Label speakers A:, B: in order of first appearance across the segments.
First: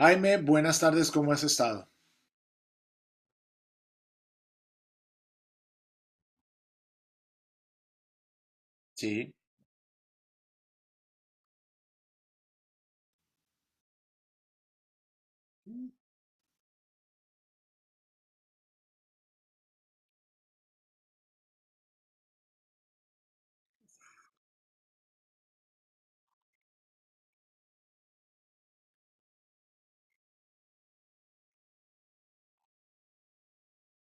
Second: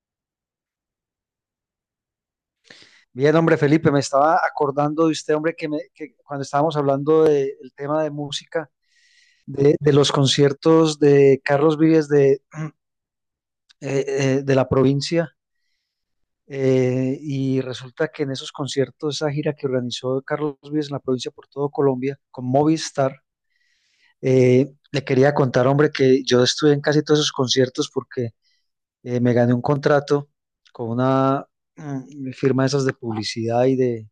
A: Jaime, buenas tardes, ¿cómo has estado?
B: Bien, hombre, Felipe, me estaba acordando de usted, hombre, que cuando estábamos hablando del tema de música,
A: Sí.
B: de los conciertos de Carlos Vives de la provincia, y resulta que en esos conciertos, esa gira que organizó Carlos Vives en la provincia por todo Colombia con Movistar, le quería contar, hombre, que yo estuve en casi todos esos conciertos porque me gané un contrato con una, firma de esas de publicidad y de,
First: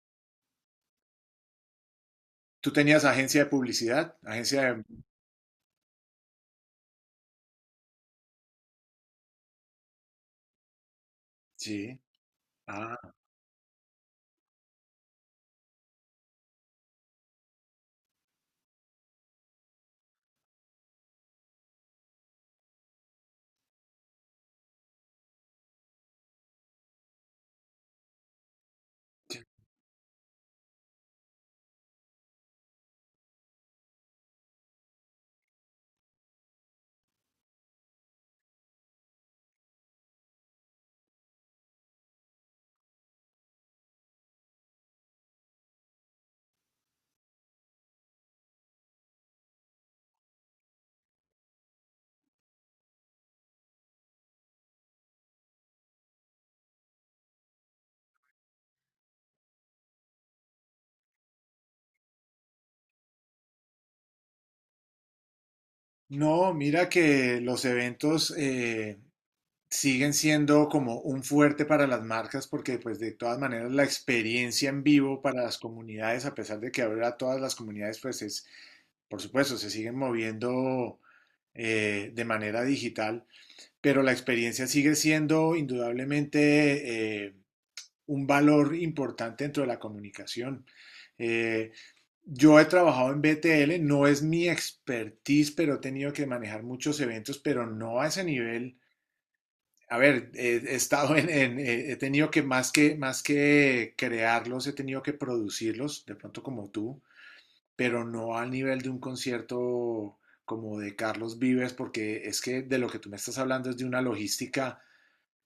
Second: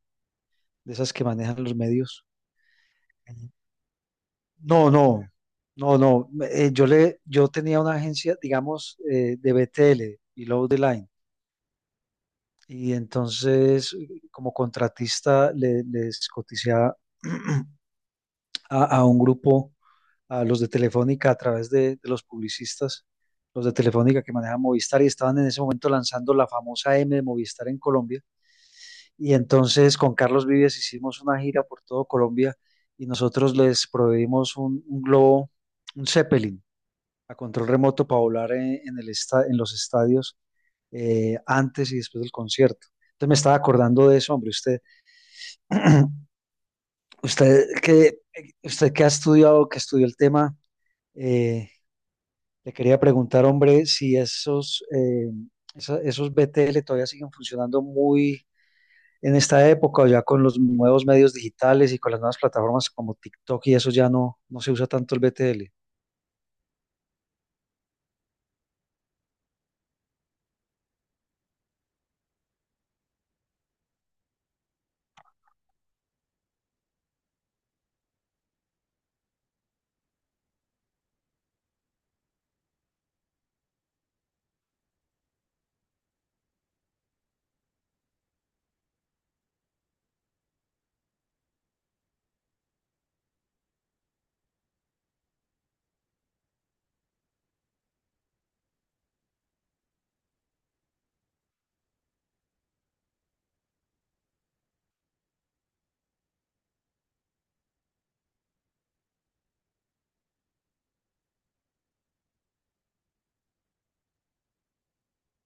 B: de esas que manejan los medios.
A: ¿Tú tenías agencia de publicidad? Agencia de...
B: No, no, no, no. Yo tenía una agencia, digamos, de BTL, Below the Line,
A: Sí.
B: y
A: Ah,
B: entonces como contratista les coticé a, a un grupo, a los de Telefónica a través de los publicistas, los de Telefónica que manejan Movistar y estaban en ese momento lanzando la famosa M de Movistar en Colombia. Y
A: ok.
B: entonces con Carlos Vives hicimos una gira por todo Colombia y nosotros les proveímos un globo, un Zeppelin a control remoto para volar en los estadios, antes y después del concierto. Entonces me estaba acordando de eso, hombre. Usted que, usted que ha estudiado, que estudió el tema, eh, le quería preguntar, hombre, si esos BTL todavía siguen funcionando muy en esta época, o ya con los nuevos medios digitales y con las nuevas plataformas como TikTok y eso ya no se usa tanto el BTL.
A: No, mira que los eventos siguen siendo como un fuerte para las marcas, porque pues de todas maneras la experiencia en vivo para las comunidades, a pesar de que ahora todas las comunidades por supuesto, se siguen moviendo de manera digital, pero la experiencia sigue siendo indudablemente... un valor importante dentro de la comunicación. Eh, yo he trabajado en BTL, no es mi expertise, pero he tenido que manejar muchos eventos, pero no a ese nivel. A ver, he estado en he tenido que más que crearlos, he tenido que producirlos, de pronto como tú, pero no al nivel de un concierto como de Carlos Vives, porque es que de lo que tú me estás hablando es de una logística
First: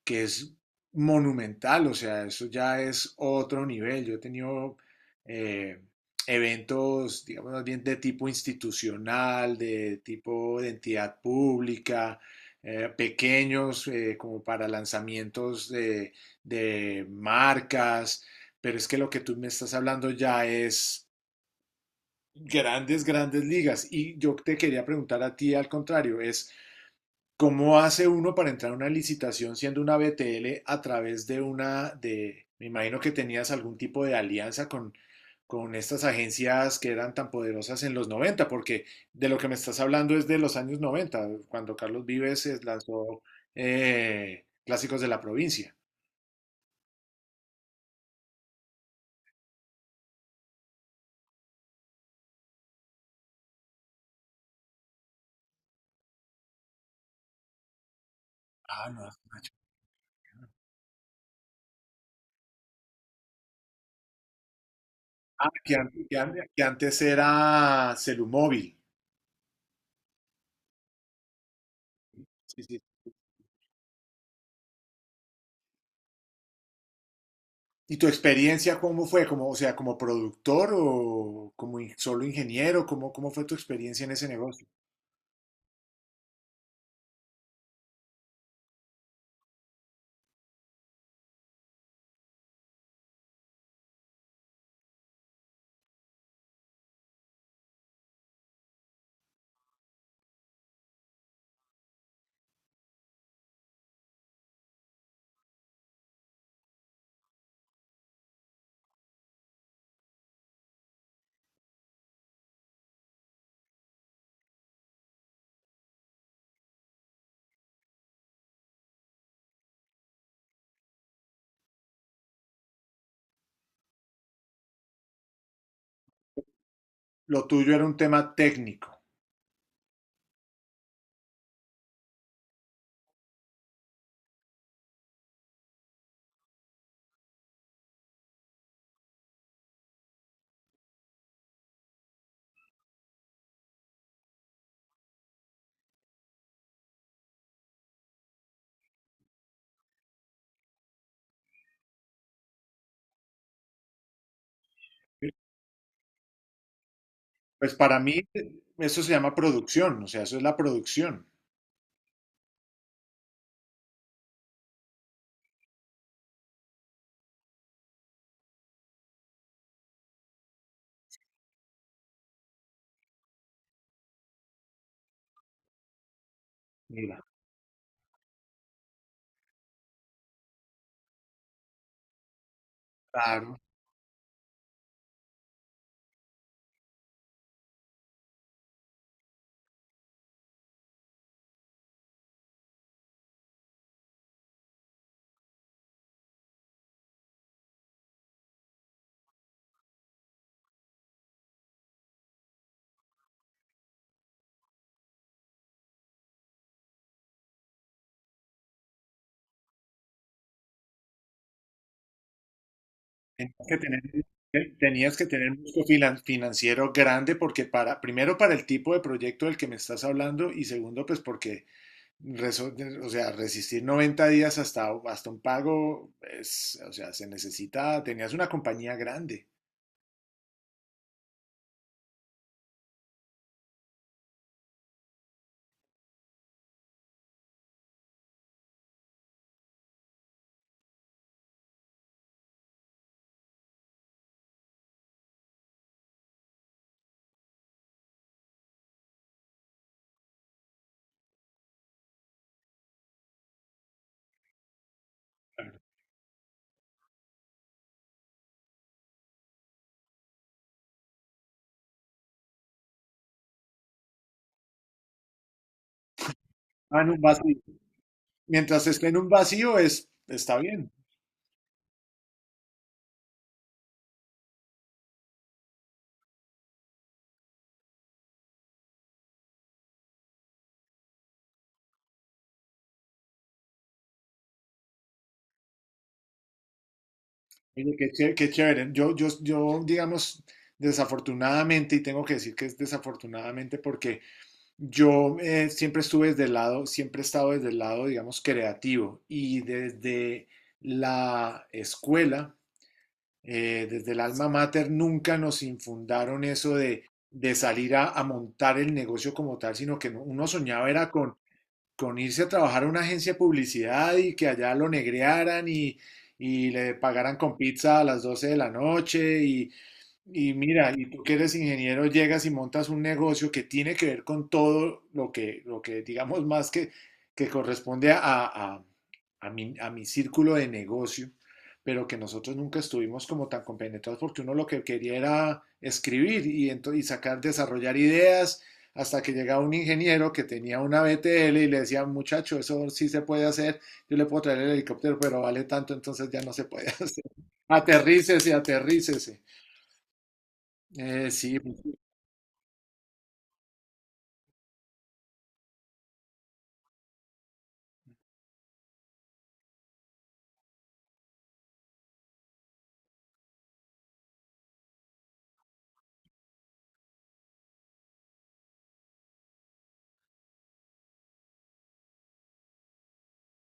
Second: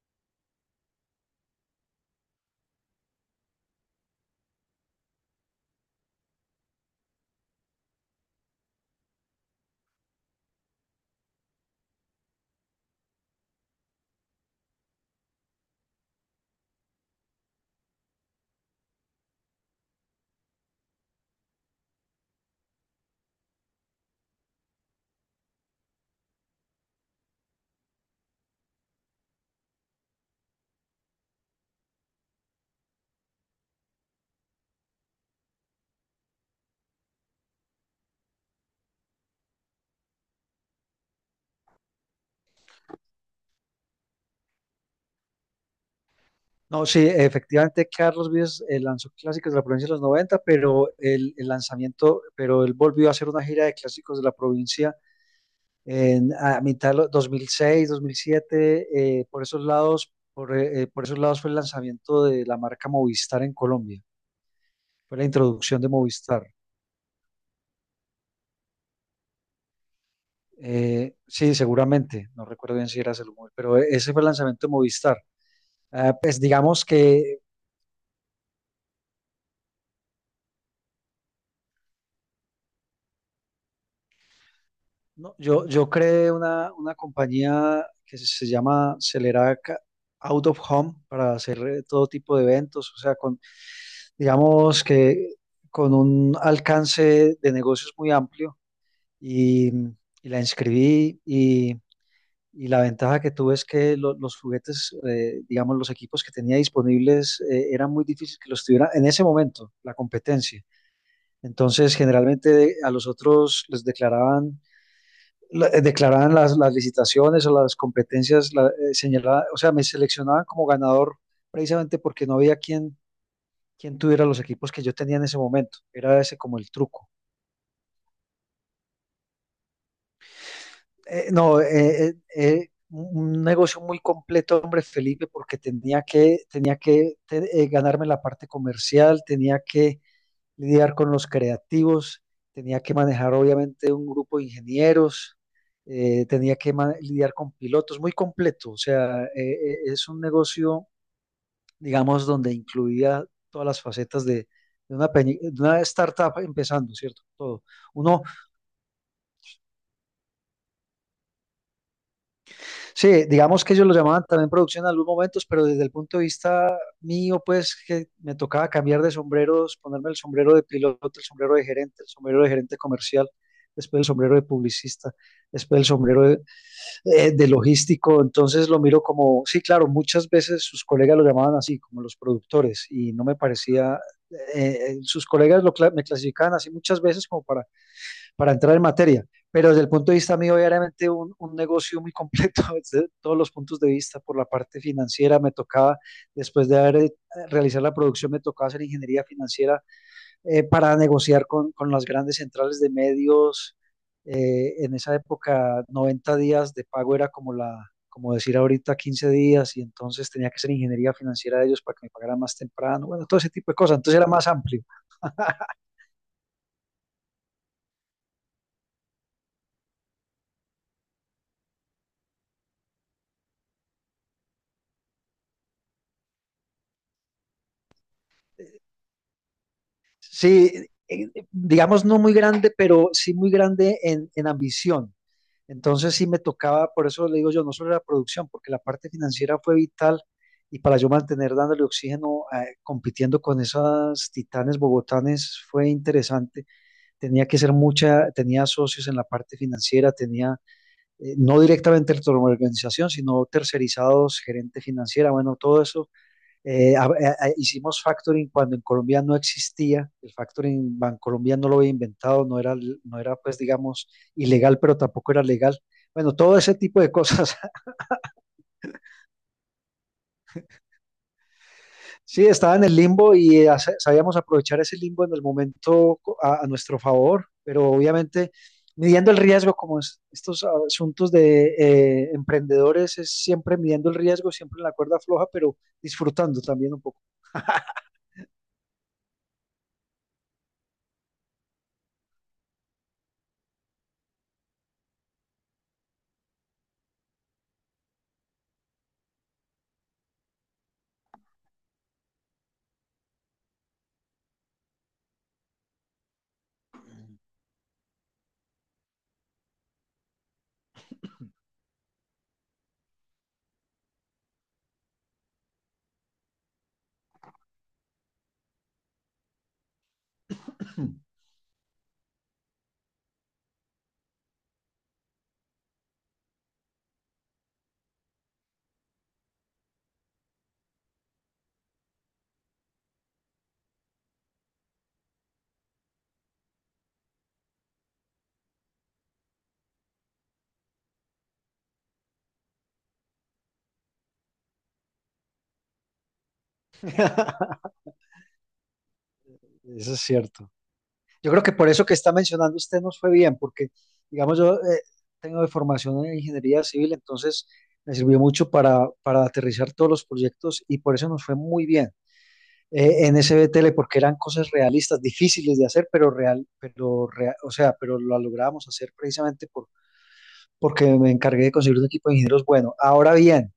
A: que es monumental, o sea, eso ya es otro nivel. Yo he tenido eh, eventos, digamos, más bien de tipo institucional, de tipo de entidad pública, pequeños, como para lanzamientos de marcas, pero es que lo que tú me estás hablando ya es grandes, grandes ligas. Y yo te quería preguntar a ti al contrario, es ¿cómo hace uno para entrar a una licitación siendo una BTL a través de una de, me imagino que tenías algún tipo de alianza con estas agencias que eran tan poderosas en los noventa? Porque de lo que me estás hablando es de los años noventa, cuando Carlos Vives lanzó Clásicos de la Provincia.
B: No, sí, efectivamente Carlos Vives lanzó clásicos de la provincia de los 90, pero pero él volvió a hacer una gira de clásicos de la provincia, a mitad de los 2006,
A: Ah, no.
B: 2007, por esos lados, por esos lados fue el lanzamiento de la marca Movistar en Colombia, fue la
A: Ah, que
B: introducción de
A: antes,
B: Movistar.
A: que antes era Celumóvil.
B: Sí, seguramente, no
A: Sí,
B: recuerdo
A: sí.
B: bien si era Salomón, pero ese fue el lanzamiento de Movistar. Ah, pues digamos que.
A: ¿Y tu experiencia cómo fue? Como, o sea, como productor o como in- solo ingeniero, cómo fue tu experiencia en ese negocio?
B: No, yo creé una compañía que se llama Celerac Out of Home, para hacer todo tipo de eventos, o sea, digamos que con un alcance de negocios muy amplio, y, y la inscribí, y la ventaja que tuve es que los juguetes, digamos, los equipos que tenía disponibles, era muy difícil que los tuviera en ese momento, la competencia. Entonces, generalmente a los otros les declaraban declaraban las licitaciones o las competencias señaladas, o sea, me seleccionaban como ganador precisamente porque no había quien tuviera los equipos que yo tenía en ese momento. Era ese como el truco.
A: Lo tuyo era un tema técnico.
B: No, un negocio muy completo, hombre Felipe, porque ganarme la parte comercial, tenía que lidiar con los creativos, tenía que manejar obviamente un grupo de ingenieros, tenía que lidiar con pilotos, muy completo. O sea, es un negocio, digamos, donde incluía todas las facetas de una startup empezando, ¿cierto? Todo.
A: Pues para mí
B: Uno
A: eso se llama producción, o sea, eso es la producción.
B: Sí, digamos que ellos lo llamaban también producción en algunos momentos, pero desde el punto de vista mío, pues que me tocaba cambiar de sombreros, ponerme el sombrero de piloto, el sombrero de gerente, el sombrero de gerente comercial, después el sombrero de publicista, después el sombrero de,
A: Mira,
B: eh, de logístico. Entonces lo miro como, sí, claro, muchas veces sus colegas lo llamaban así, como los productores, y no me
A: claro.
B: parecía, sus colegas me clasificaban así muchas veces como para entrar en materia, pero desde el punto de vista mío, obviamente un negocio muy completo desde todos los puntos de vista, por la parte financiera me tocaba, después de haber realizado la producción, me tocaba hacer ingeniería financiera para negociar con las grandes centrales de medios. En esa época, 90 días de pago era como como decir ahorita 15 días, y entonces tenía que hacer ingeniería financiera de ellos para que me pagaran más temprano, bueno, todo ese
A: Tenías
B: tipo de
A: que
B: cosas,
A: tener,
B: entonces era más amplio.
A: tenías que tener un músculo finan- financiero grande, porque para, primero para el tipo de proyecto del que me estás hablando, y segundo pues porque reso- o sea, resistir 90 días hasta, hasta un pago, es, o sea, se necesita, tenías una compañía grande.
B: Sí, digamos no muy grande, pero sí muy grande en ambición. Entonces sí me tocaba, por eso le digo yo, no solo la producción, porque la parte financiera fue vital, y para yo mantener dándole oxígeno, compitiendo con esas titanes bogotanes fue interesante. Tenía que ser mucha, tenía socios en la parte financiera, tenía no directamente la organización, sino tercerizados, gerente financiera, bueno,
A: Claro.
B: todo eso. eh, a- a- Hicimos factoring cuando en Colombia no existía, el factoring Bancolombia no lo había inventado, no era pues digamos ilegal, pero tampoco era legal. Bueno, todo ese
A: Ah,
B: tipo
A: en
B: de
A: un vacío.
B: cosas.
A: Mientras esté en un vacío, es, está bien.
B: Sí, estaba en el limbo, y sabíamos aprovechar ese limbo en el momento, a nuestro favor, pero obviamente midiendo el riesgo, como estos asuntos de emprendedores, es siempre midiendo el riesgo, siempre en la cuerda floja, pero disfrutando también un poco.
A: Oye, qué chévere, qué chévere. Yo, digamos, desafortunadamente, y tengo que decir que es desafortunadamente porque yo siempre estuve desde el lado, siempre he estado desde el lado, digamos, creativo, y desde la escuela, desde el alma mater, nunca nos infundaron eso de salir a montar el negocio como tal, sino que no- uno soñaba era con irse a trabajar a una agencia de publicidad y que allá lo negrearan y le pagaran con pizza a las 12 de la noche. Y mira, y tú que eres ingeniero, llegas y montas un negocio que tiene que ver con todo lo que digamos más que corresponde a mi círculo de negocio, pero que nosotros nunca estuvimos como tan compenetrados, porque uno lo que quería era escribir y, ento- y sacar, desarrollar ideas, hasta que llegaba un ingeniero que tenía una BTL y le decía: muchacho, eso sí se puede hacer, yo le puedo traer el helicóptero, pero vale tanto, entonces ya no se puede hacer. Aterrícese, aterrícese.
B: Eso es cierto.
A: Eh,
B: Yo
A: sí,
B: creo que
A: pues,
B: por eso que está mencionando usted nos fue bien, porque, digamos, yo tengo de formación en ingeniería civil, entonces me sirvió mucho para, aterrizar todos los proyectos, y por eso nos fue muy bien en SBTL, porque eran cosas realistas, difíciles de hacer, o sea, pero lo logramos hacer precisamente, porque me encargué de conseguir un equipo de ingenieros bueno. Ahora bien,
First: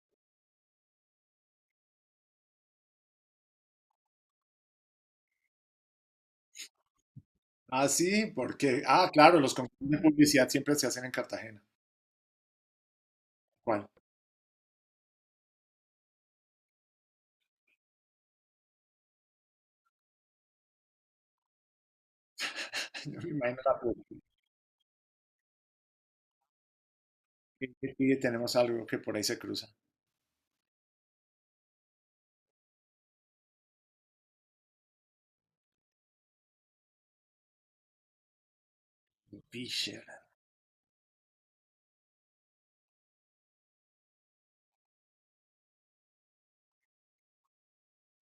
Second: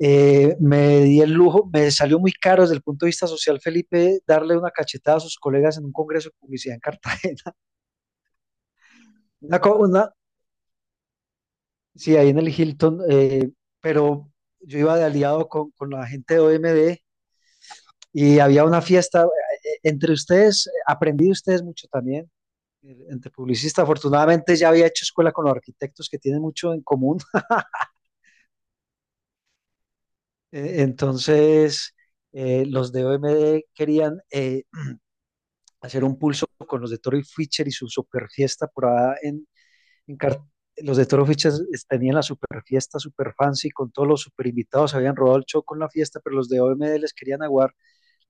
B: me di el lujo, me salió muy caro desde el punto de vista social, Felipe, darle una cachetada a sus colegas en un congreso de publicidad en Cartagena.
A: ah, sí, porque, ah, claro, los
B: Una, co-
A: concursos de
B: una-
A: publicidad siempre se hacen en Cartagena.
B: Sí, ahí en el Hilton,
A: ¿Cuál?
B: pero yo iba de aliado con la gente de OMD, y había una fiesta, entre ustedes, aprendí de ustedes mucho también,
A: Yo me
B: entre
A: imagino la
B: publicistas,
A: publicidad.
B: afortunadamente ya había hecho escuela con los arquitectos que tienen mucho en común.
A: Y tenemos algo que por ahí se cruza.
B: Entonces, los de OMD querían, hacer un pulso con los de Torrey Fisher y su super fiesta por allá. En
A: Fisher.
B: Car- los de Toro Fichas, tenían la super fiesta, super fancy, con todos los super invitados, habían robado el show con la fiesta, pero los de OMD les querían aguar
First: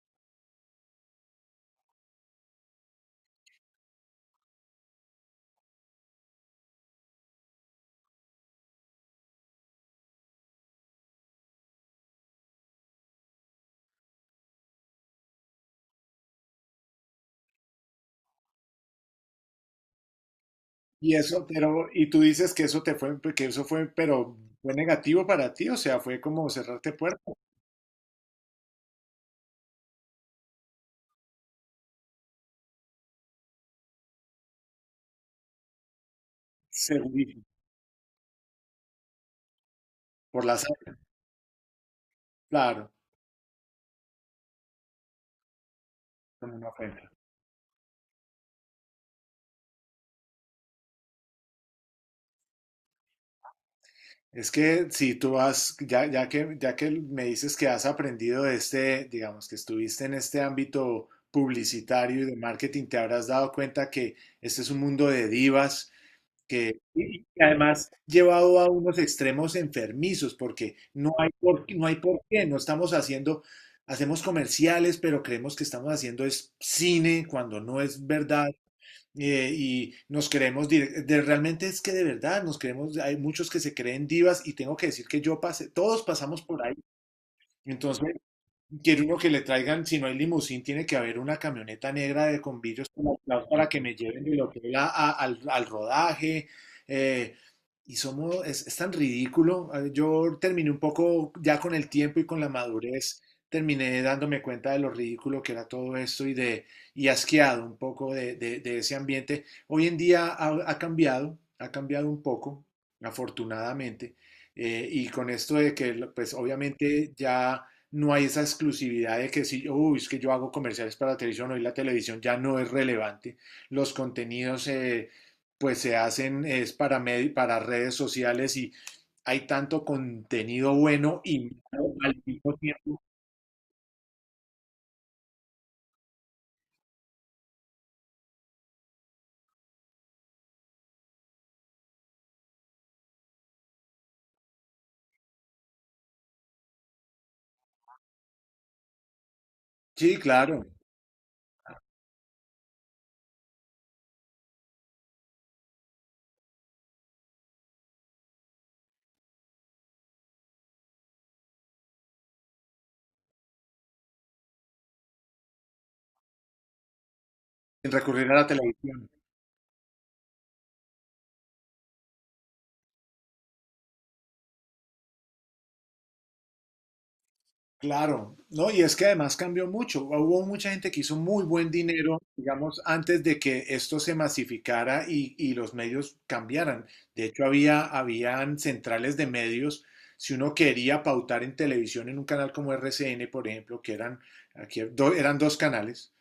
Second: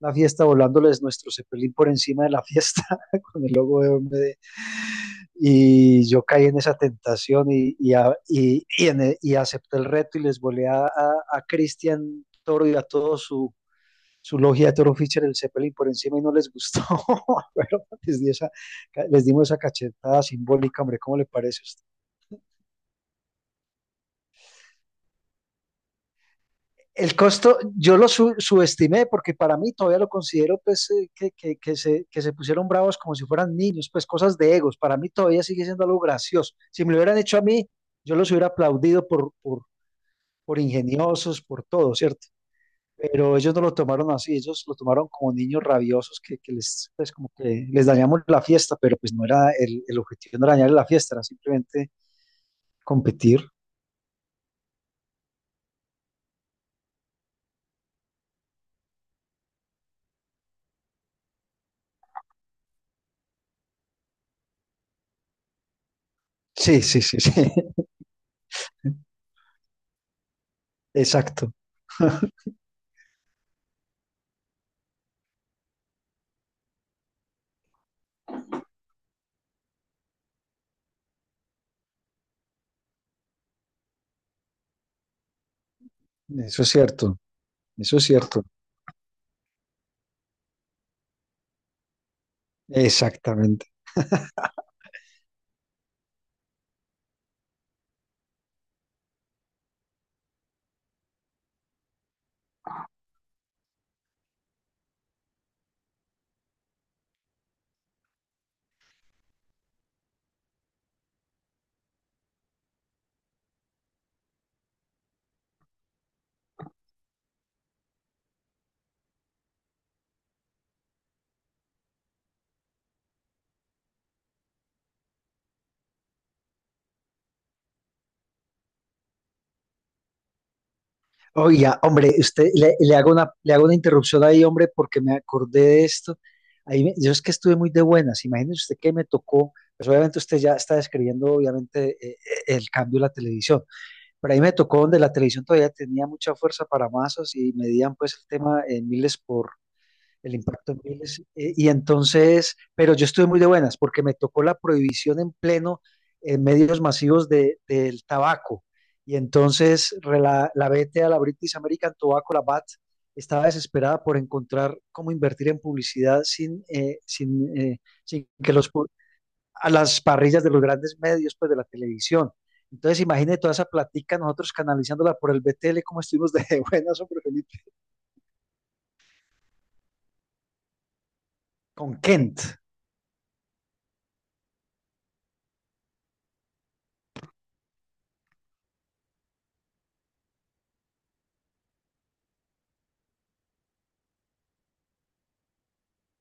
B: la fiesta volándoles nuestro Zeppelin por encima de la fiesta con el logo de OMD. Y yo caí en esa tentación, y acepté el reto, y les volé a Cristian Toro y a todo su logia de Toro Fischer el Zeppelin por encima, y no les gustó. Pero les dimos esa cachetada simbólica, hombre,
A: Y
B: ¿cómo le
A: eso,
B: parece a usted?
A: pero, y tú dices que eso te fue, que eso fue, pero fue negativo para ti, o sea, ¿fue como cerrarte
B: El
A: puertas?
B: costo, yo lo subestimé porque para mí todavía lo considero pues, que se pusieron bravos como si fueran niños, pues cosas de egos. Para mí todavía sigue siendo algo gracioso. Si me lo hubieran hecho a
A: Segurísimo,
B: mí, yo los hubiera aplaudido por, por,
A: por la
B: por
A: sangre,
B: ingeniosos, por todo, ¿cierto?
A: claro,
B: Pero ellos no lo tomaron así, ellos lo tomaron como niños rabiosos,
A: como una ofensa.
B: pues como que les dañamos la fiesta, pero pues no era el objetivo, no era dañarle la fiesta, era simplemente competir.
A: Es que si tú has, ya, ya que me dices que has aprendido de este, digamos que estuviste en este ámbito publicitario y de marketing, te habrás dado cuenta que este es un mundo de divas, que
B: Sí, sí, sí,
A: y
B: sí,
A: que además llevado a unos extremos enfermizos, porque no hay
B: exacto,
A: por, no hay por qué, no estamos haciendo, hacemos comerciales, pero creemos que estamos haciendo es cine cuando no es verdad. Y nos queremos direc- de, realmente es que de verdad nos queremos, hay muchos que se creen divas, y tengo que decir que yo pasé, todos pasamos
B: eso
A: por
B: es
A: ahí.
B: cierto, eso es
A: Entonces,
B: cierto.
A: quiero uno que le traigan, si no hay limusín, tiene que haber una camioneta negra de con vidrios con aplaus
B: Exactamente.
A: para que me lleven del hotel a- al, al rodaje. eh, y somos, es tan ridículo. Yo terminé un poco ya con el tiempo y con la madurez, terminé dándome cuenta de lo ridículo que era todo esto y de, y asqueado un poco de ese ambiente. Hoy en día ha, ha cambiado un poco, afortunadamente. Y con esto de que, pues obviamente ya no hay esa exclusividad de que si, uy, es que yo hago comerciales para la televisión, hoy la televisión ya no es relevante, los contenidos pues se hacen es para, medi- para redes sociales, y hay tanto contenido bueno y
B: Oiga,
A: malo
B: hombre,
A: al
B: usted
A: mismo
B: le, le
A: tiempo.
B: hago una, le hago una interrupción ahí, hombre, porque me acordé de esto. Ahí yo es que estuve muy de buenas. Imagínese usted que me tocó. Pues obviamente usted ya está describiendo, obviamente, el cambio de la televisión. Pero ahí me tocó donde la televisión todavía tenía mucha fuerza para masas, y medían pues el tema en miles, por
A: Sí,
B: el
A: claro,
B: impacto en miles. Y entonces, pero yo estuve muy de buenas porque me tocó la prohibición en pleno, en medios masivos, del tabaco. Y entonces, la BTA, la British American Tobacco, la BAT, estaba desesperada por encontrar cómo invertir en publicidad, sin, eh, sin, eh,
A: sin
B: sin,
A: recurrir a la
B: que los pu-
A: televisión.
B: a las parrillas de los grandes medios, pues de la televisión. Entonces, imagine toda esa platica nosotros canalizándola por el BTL, como estuvimos de buenas, sobre Felipe,
A: Claro, ¿no? Y es que además cambió mucho. Hubo mucha gente que hizo muy buen
B: con
A: dinero,
B: Kent.
A: digamos, antes de que esto se masificara y los medios cambiaran. De hecho, había, habían centrales de medios. Si uno quería pautar en televisión en un canal como RCN, por ejemplo, que eran, aquí, do- eran dos canales,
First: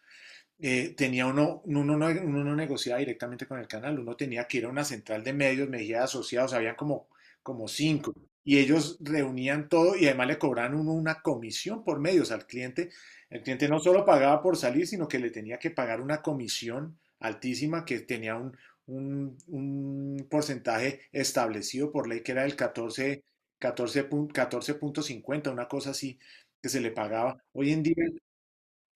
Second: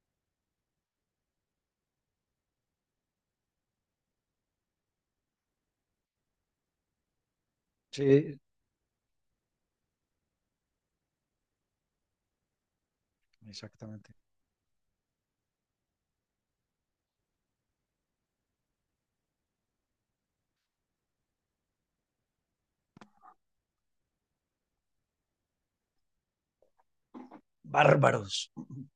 A: tenía uno, uno no negociaba directamente con el canal, uno tenía que ir a una central de medios, Mejía Asociados, habían como, como cinco,
B: Sí,
A: y ellos reunían todo y además le cobraban uno una comisión por medios al cliente. El cliente no solo
B: exactamente.
A: pagaba por salir, sino que le tenía que pagar una comisión altísima que tenía un porcentaje establecido por ley que era del 14, 14 punto cincuenta, una cosa así que se le pagaba. Hoy en día.
B: Bárbaros.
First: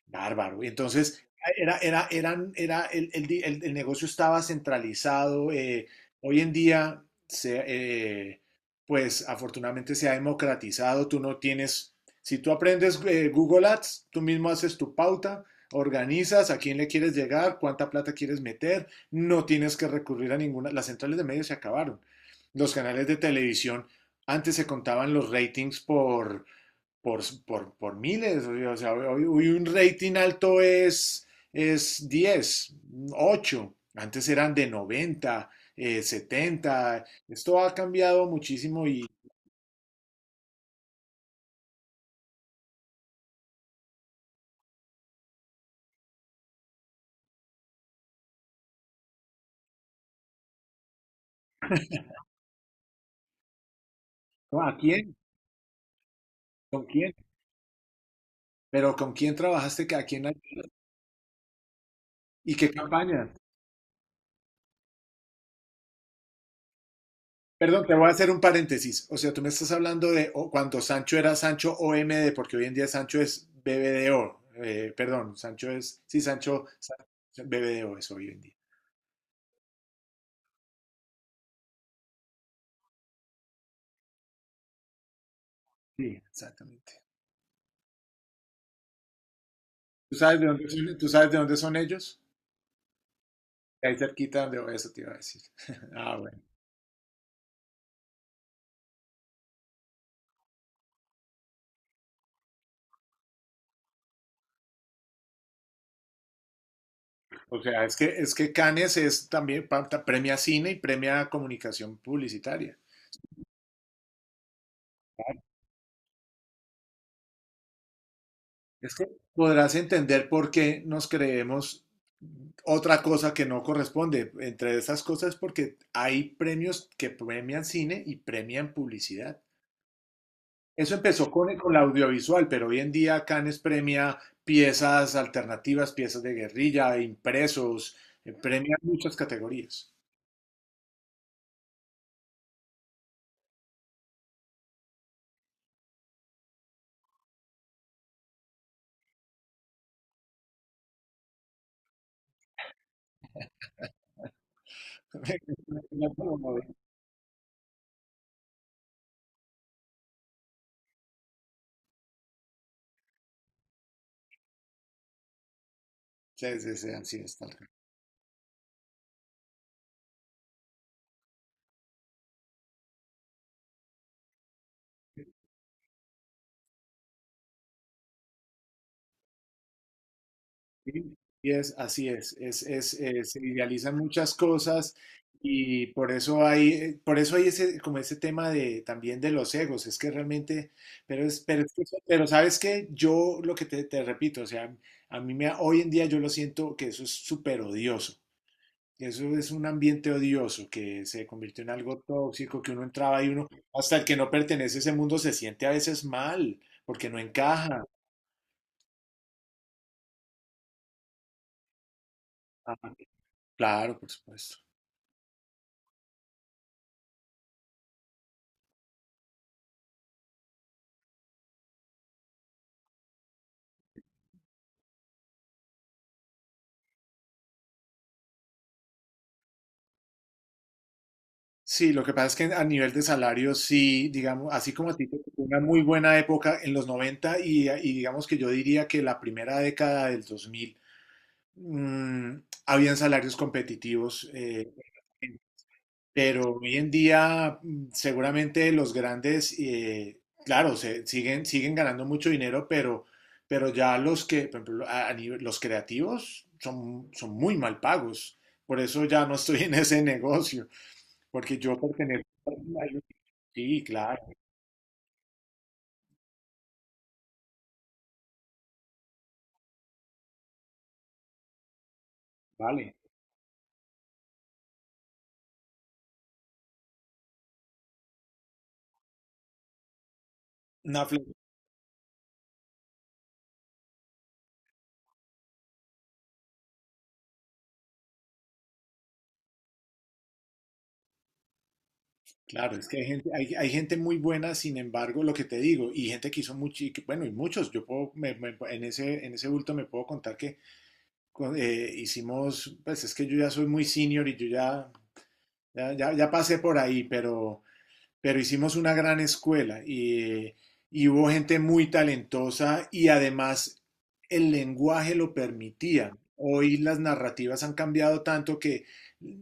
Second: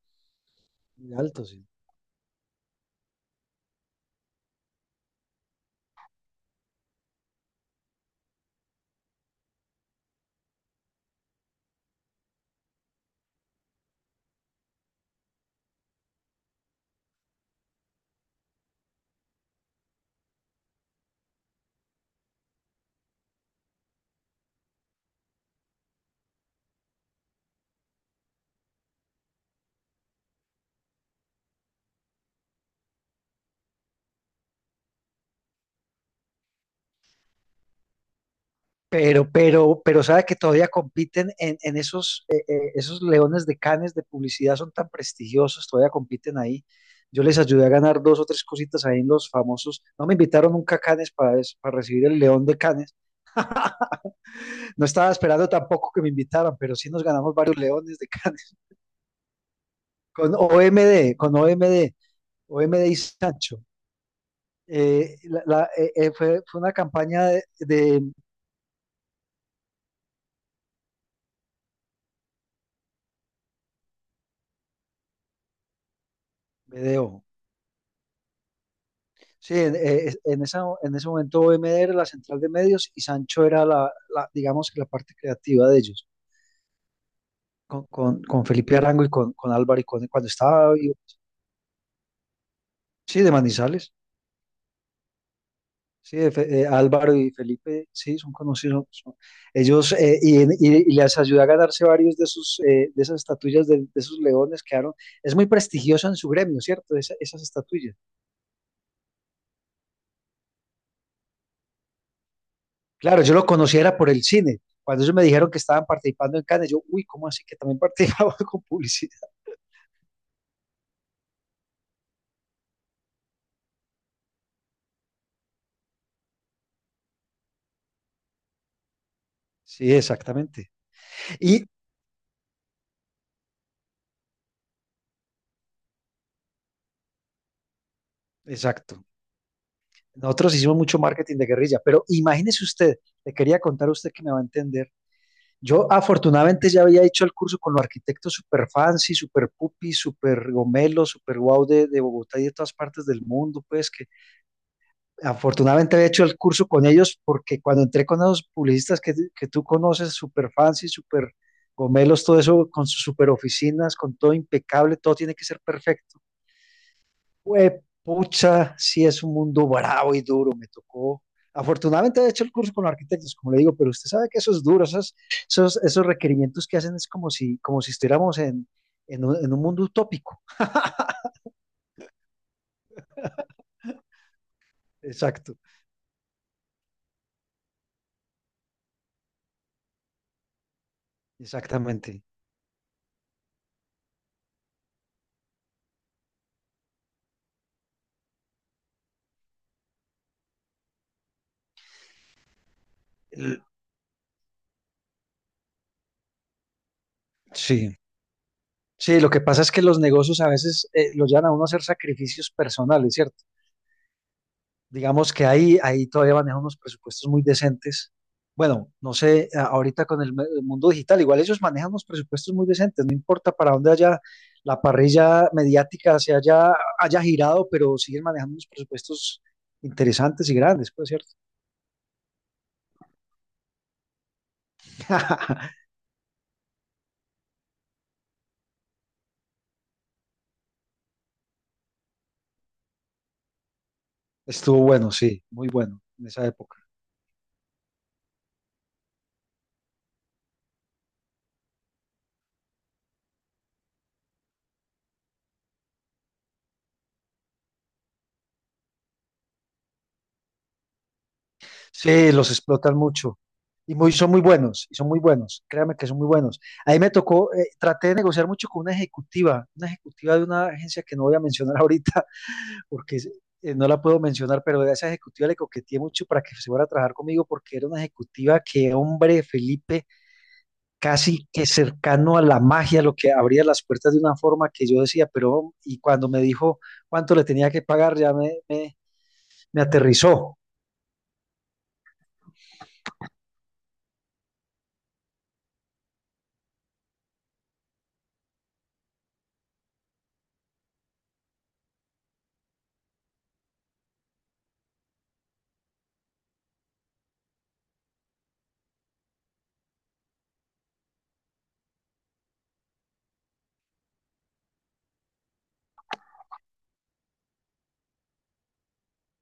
A: Bárbaro. Y
B: Muy
A: entonces,
B: alto, sí.
A: era, era, eran, era el di- el negocio estaba centralizado. Hoy en día, se, pues afortunadamente se ha democratizado. Tú no tienes, si tú aprendes Google Ads, tú mismo haces tu pauta, organizas a quién le quieres llegar, cuánta plata quieres meter. No tienes que recurrir a ninguna. Las centrales de medios se acabaron. Los canales de televisión, antes se contaban los ratings por, por miles. O sea, hoy, un rating alto es 10, 8. Antes eran de 90 70. Esto ha cambiado muchísimo y
B: Pero sabe que todavía compiten en esos leones de Cannes de publicidad, son tan prestigiosos, todavía compiten ahí. Yo les ayudé a ganar dos o tres cositas ahí en los famosos. No me invitaron nunca a Cannes, para recibir el león de Cannes.
A: ¿no? ¿A
B: No estaba
A: quién?
B: esperando tampoco que me invitaran, pero
A: ¿Con
B: sí nos
A: quién?
B: ganamos varios leones de Cannes.
A: Pero ¿con quién trabajaste? ¿A quién? ¿Hay?
B: Con OMD, con
A: ¿Y
B: OMD,
A: qué
B: OMD y
A: campaña?
B: Sancho. Una campaña de,
A: Perdón, te voy a hacer un paréntesis. O sea, tú me estás hablando de o- cuando Sancho era Sancho o m d, porque hoy en día Sancho es BBDO. Perdón, Sancho es, sí, Sancho, Sancho-
B: BDO.
A: BBDO es hoy en día.
B: Sí, en, es- en esa, en ese momento OMD era la central de medios y Sancho era digamos que la parte creativa de ellos,
A: Sí, exactamente.
B: con Felipe Arango y con Álvaro y con,
A: ¿Tú
B: cuando
A: sabes de dónde
B: estaba, vivo.
A: son, tú sabes de dónde son ellos?
B: Sí, de
A: De
B: Manizales.
A: ahí cerquita, donde eso te iba a decir. Ah, bueno.
B: Álvaro y Felipe, sí, son conocidos, son. Ellos, y, en- y- Y les ayudó a ganarse varios de sus, de esas estatuillas, de esos leones, quedaron, es muy prestigioso en su gremio, ¿cierto? Esas
A: O sea,
B: estatuillas.
A: es que Cannes es también pa- ta- premia cine y premia comunicación publicitaria.
B: Claro, yo lo conocía era por el cine. Cuando ellos me dijeron que estaban participando en Cannes, yo, uy, ¿cómo así que también participaba con
A: Es que
B: publicidad?
A: podrás entender por qué nos creemos otra cosa que no corresponde. Entre esas cosas porque hay premios que premian cine y premian publicidad.
B: Sí, exactamente.
A: Eso empezó
B: Y,
A: con la audiovisual, pero hoy en día Cannes premia piezas alternativas, piezas de guerrilla, impresos, premia
B: exacto.
A: muchas categorías.
B: Nosotros hicimos mucho marketing de guerrilla, pero imagínese usted, le quería contar a usted que me va a entender. Yo afortunadamente ya había hecho el curso con los arquitectos super fancy, super pupi, super gomelo, super guau de Bogotá y de todas partes del mundo, pues que afortunadamente había hecho el curso con ellos porque cuando entré con esos publicistas que tú conoces, super fancy, super gomelos, todo eso con sus super oficinas, con todo impecable, todo tiene que ser perfecto.
A: Sí, sí, sí, así está.
B: Pues, pucha, sí es un mundo bravo y duro, me tocó. Afortunadamente he hecho el curso con arquitectos, como le digo, pero usted sabe que eso es duro, esos requerimientos que hacen es como si estuviéramos en, en un mundo utópico.
A: Sí, y es, así es, se idealizan muchas cosas,
B: Exacto,
A: y por eso hay ese, como ese tema de, también de los egos, es que realmente, pero, es que eso-
B: exactamente.
A: pero sabes que yo lo que te repito, o sea, a mí me, hoy en día yo lo siento que eso es súper odioso, que eso es un ambiente odioso, que se convirtió en algo tóxico, que uno entraba y uno,
B: L-
A: hasta el que no pertenece a ese mundo se siente a veces mal, porque no encaja.
B: Sí, sí, lo que pasa es que los negocios a veces los llevan a uno a hacer sacrificios
A: Ah,
B: personales, ¿cierto?
A: claro, por supuesto.
B: Digamos que ahí todavía manejan unos presupuestos muy decentes. Bueno, no sé, ahorita con el mundo digital, igual ellos manejan unos presupuestos muy decentes, no importa para dónde haya la parrilla mediática haya girado, pero siguen manejando unos presupuestos interesantes y grandes, pues, ¿cierto?
A: Sí, lo que pasa es que a nivel de salario, sí, digamos, así como a ti te tocó una muy buena época en los 90 y digamos que yo diría que la primera década del 2000, mm, habían salarios competitivos,
B: Estuvo bueno, sí, muy bueno en esa
A: pero hoy
B: época.
A: en día seguramente los grandes, claro, se, siguen, siguen ganando mucho dinero, pero ya los que, por ejemplo, a nivel- los creativos son, son muy mal pagos, por eso ya no estoy en ese negocio. Porque yo pertenezco
B: Sí, los
A: a
B: explotan
A: algo-
B: mucho.
A: sí,
B: Y muy,
A: claro,
B: son muy buenos, y son muy buenos, créame que son muy buenos. Ahí me tocó, traté de negociar mucho con una ejecutiva de una agencia que no voy a mencionar ahorita,
A: vale.
B: porque es- no la puedo mencionar, pero a esa ejecutiva le coqueteé mucho para que se fuera a trabajar conmigo, porque era una ejecutiva que, hombre, Felipe,
A: Una fle-
B: casi que cercano a la magia, lo que abría las puertas de una forma que yo decía, pero, y cuando me dijo cuánto le tenía que pagar, ya me aterrizó.
A: claro, es que hay gente, hay gente muy buena, sin embargo, lo que te digo, y gente que hizo mucho, y que- bueno, y muchos, yo puedo, me- me- en ese bulto me puedo contar que con- hicimos, pues es que yo ya soy muy senior y yo ya, ya, ya, ya pasé por ahí, pero hicimos una gran escuela y hubo gente muy talentosa, y además el lenguaje lo permitía. Hoy las narrativas han cambiado tanto que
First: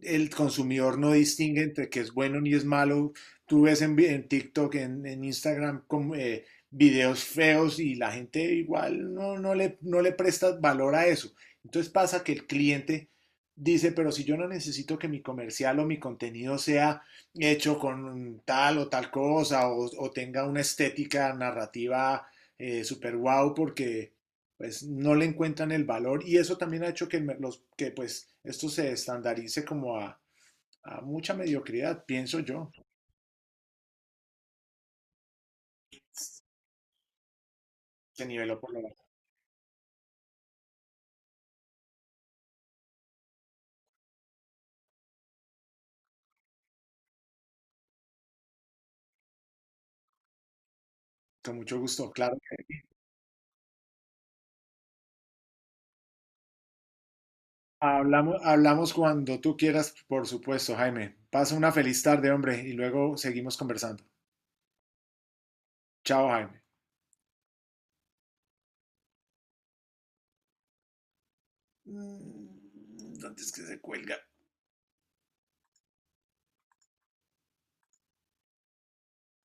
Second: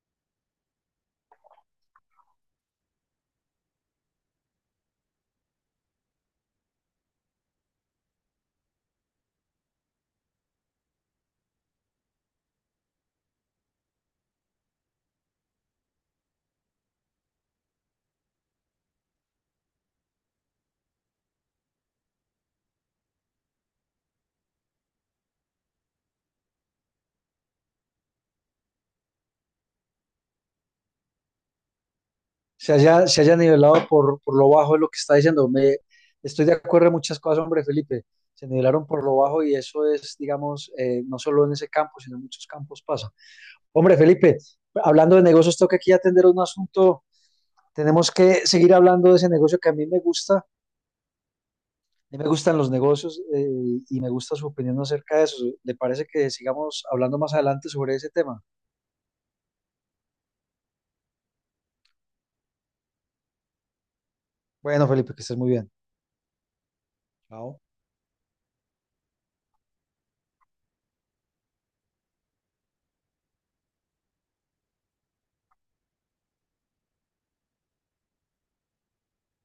A: el consumidor no distingue entre que es bueno ni es malo. Tú ves en TikTok, en Instagram, como, videos feos, y la gente igual no, no, le, no le presta valor a eso. Entonces pasa que el cliente dice, pero si yo no necesito que mi comercial o mi contenido sea hecho con tal o tal cosa, o tenga una estética narrativa super wow, porque pues no le encuentran el valor, y eso también ha hecho que, me- los, que pues esto se estandarice como a mucha mediocridad, pienso yo.
B: Se se haya nivelado por lo bajo de lo que está diciendo. Estoy de acuerdo en muchas cosas, hombre, Felipe.
A: Se
B: Se
A: niveló por lo
B: nivelaron
A: bajo.
B: por lo bajo y eso es, digamos, no solo en ese campo, sino en muchos campos pasa. Hombre, Felipe, hablando de negocios, tengo que aquí atender un asunto. Tenemos que seguir hablando de ese negocio que a mí me gusta. A
A: Con mucho gusto,
B: mí me
A: claro.
B: gustan los negocios y me gusta su opinión acerca de eso. ¿Le parece que sigamos hablando más adelante sobre ese
A: Hablamos,
B: tema?
A: hablamos cuando tú quieras, por supuesto, Jaime. Pasa una feliz tarde, hombre, y luego seguimos conversando.
B: Bueno, Felipe, que estés muy bien.
A: Chao, Jaime.
B: Chao.
A: Mm, ¿dónde es que se cuelga?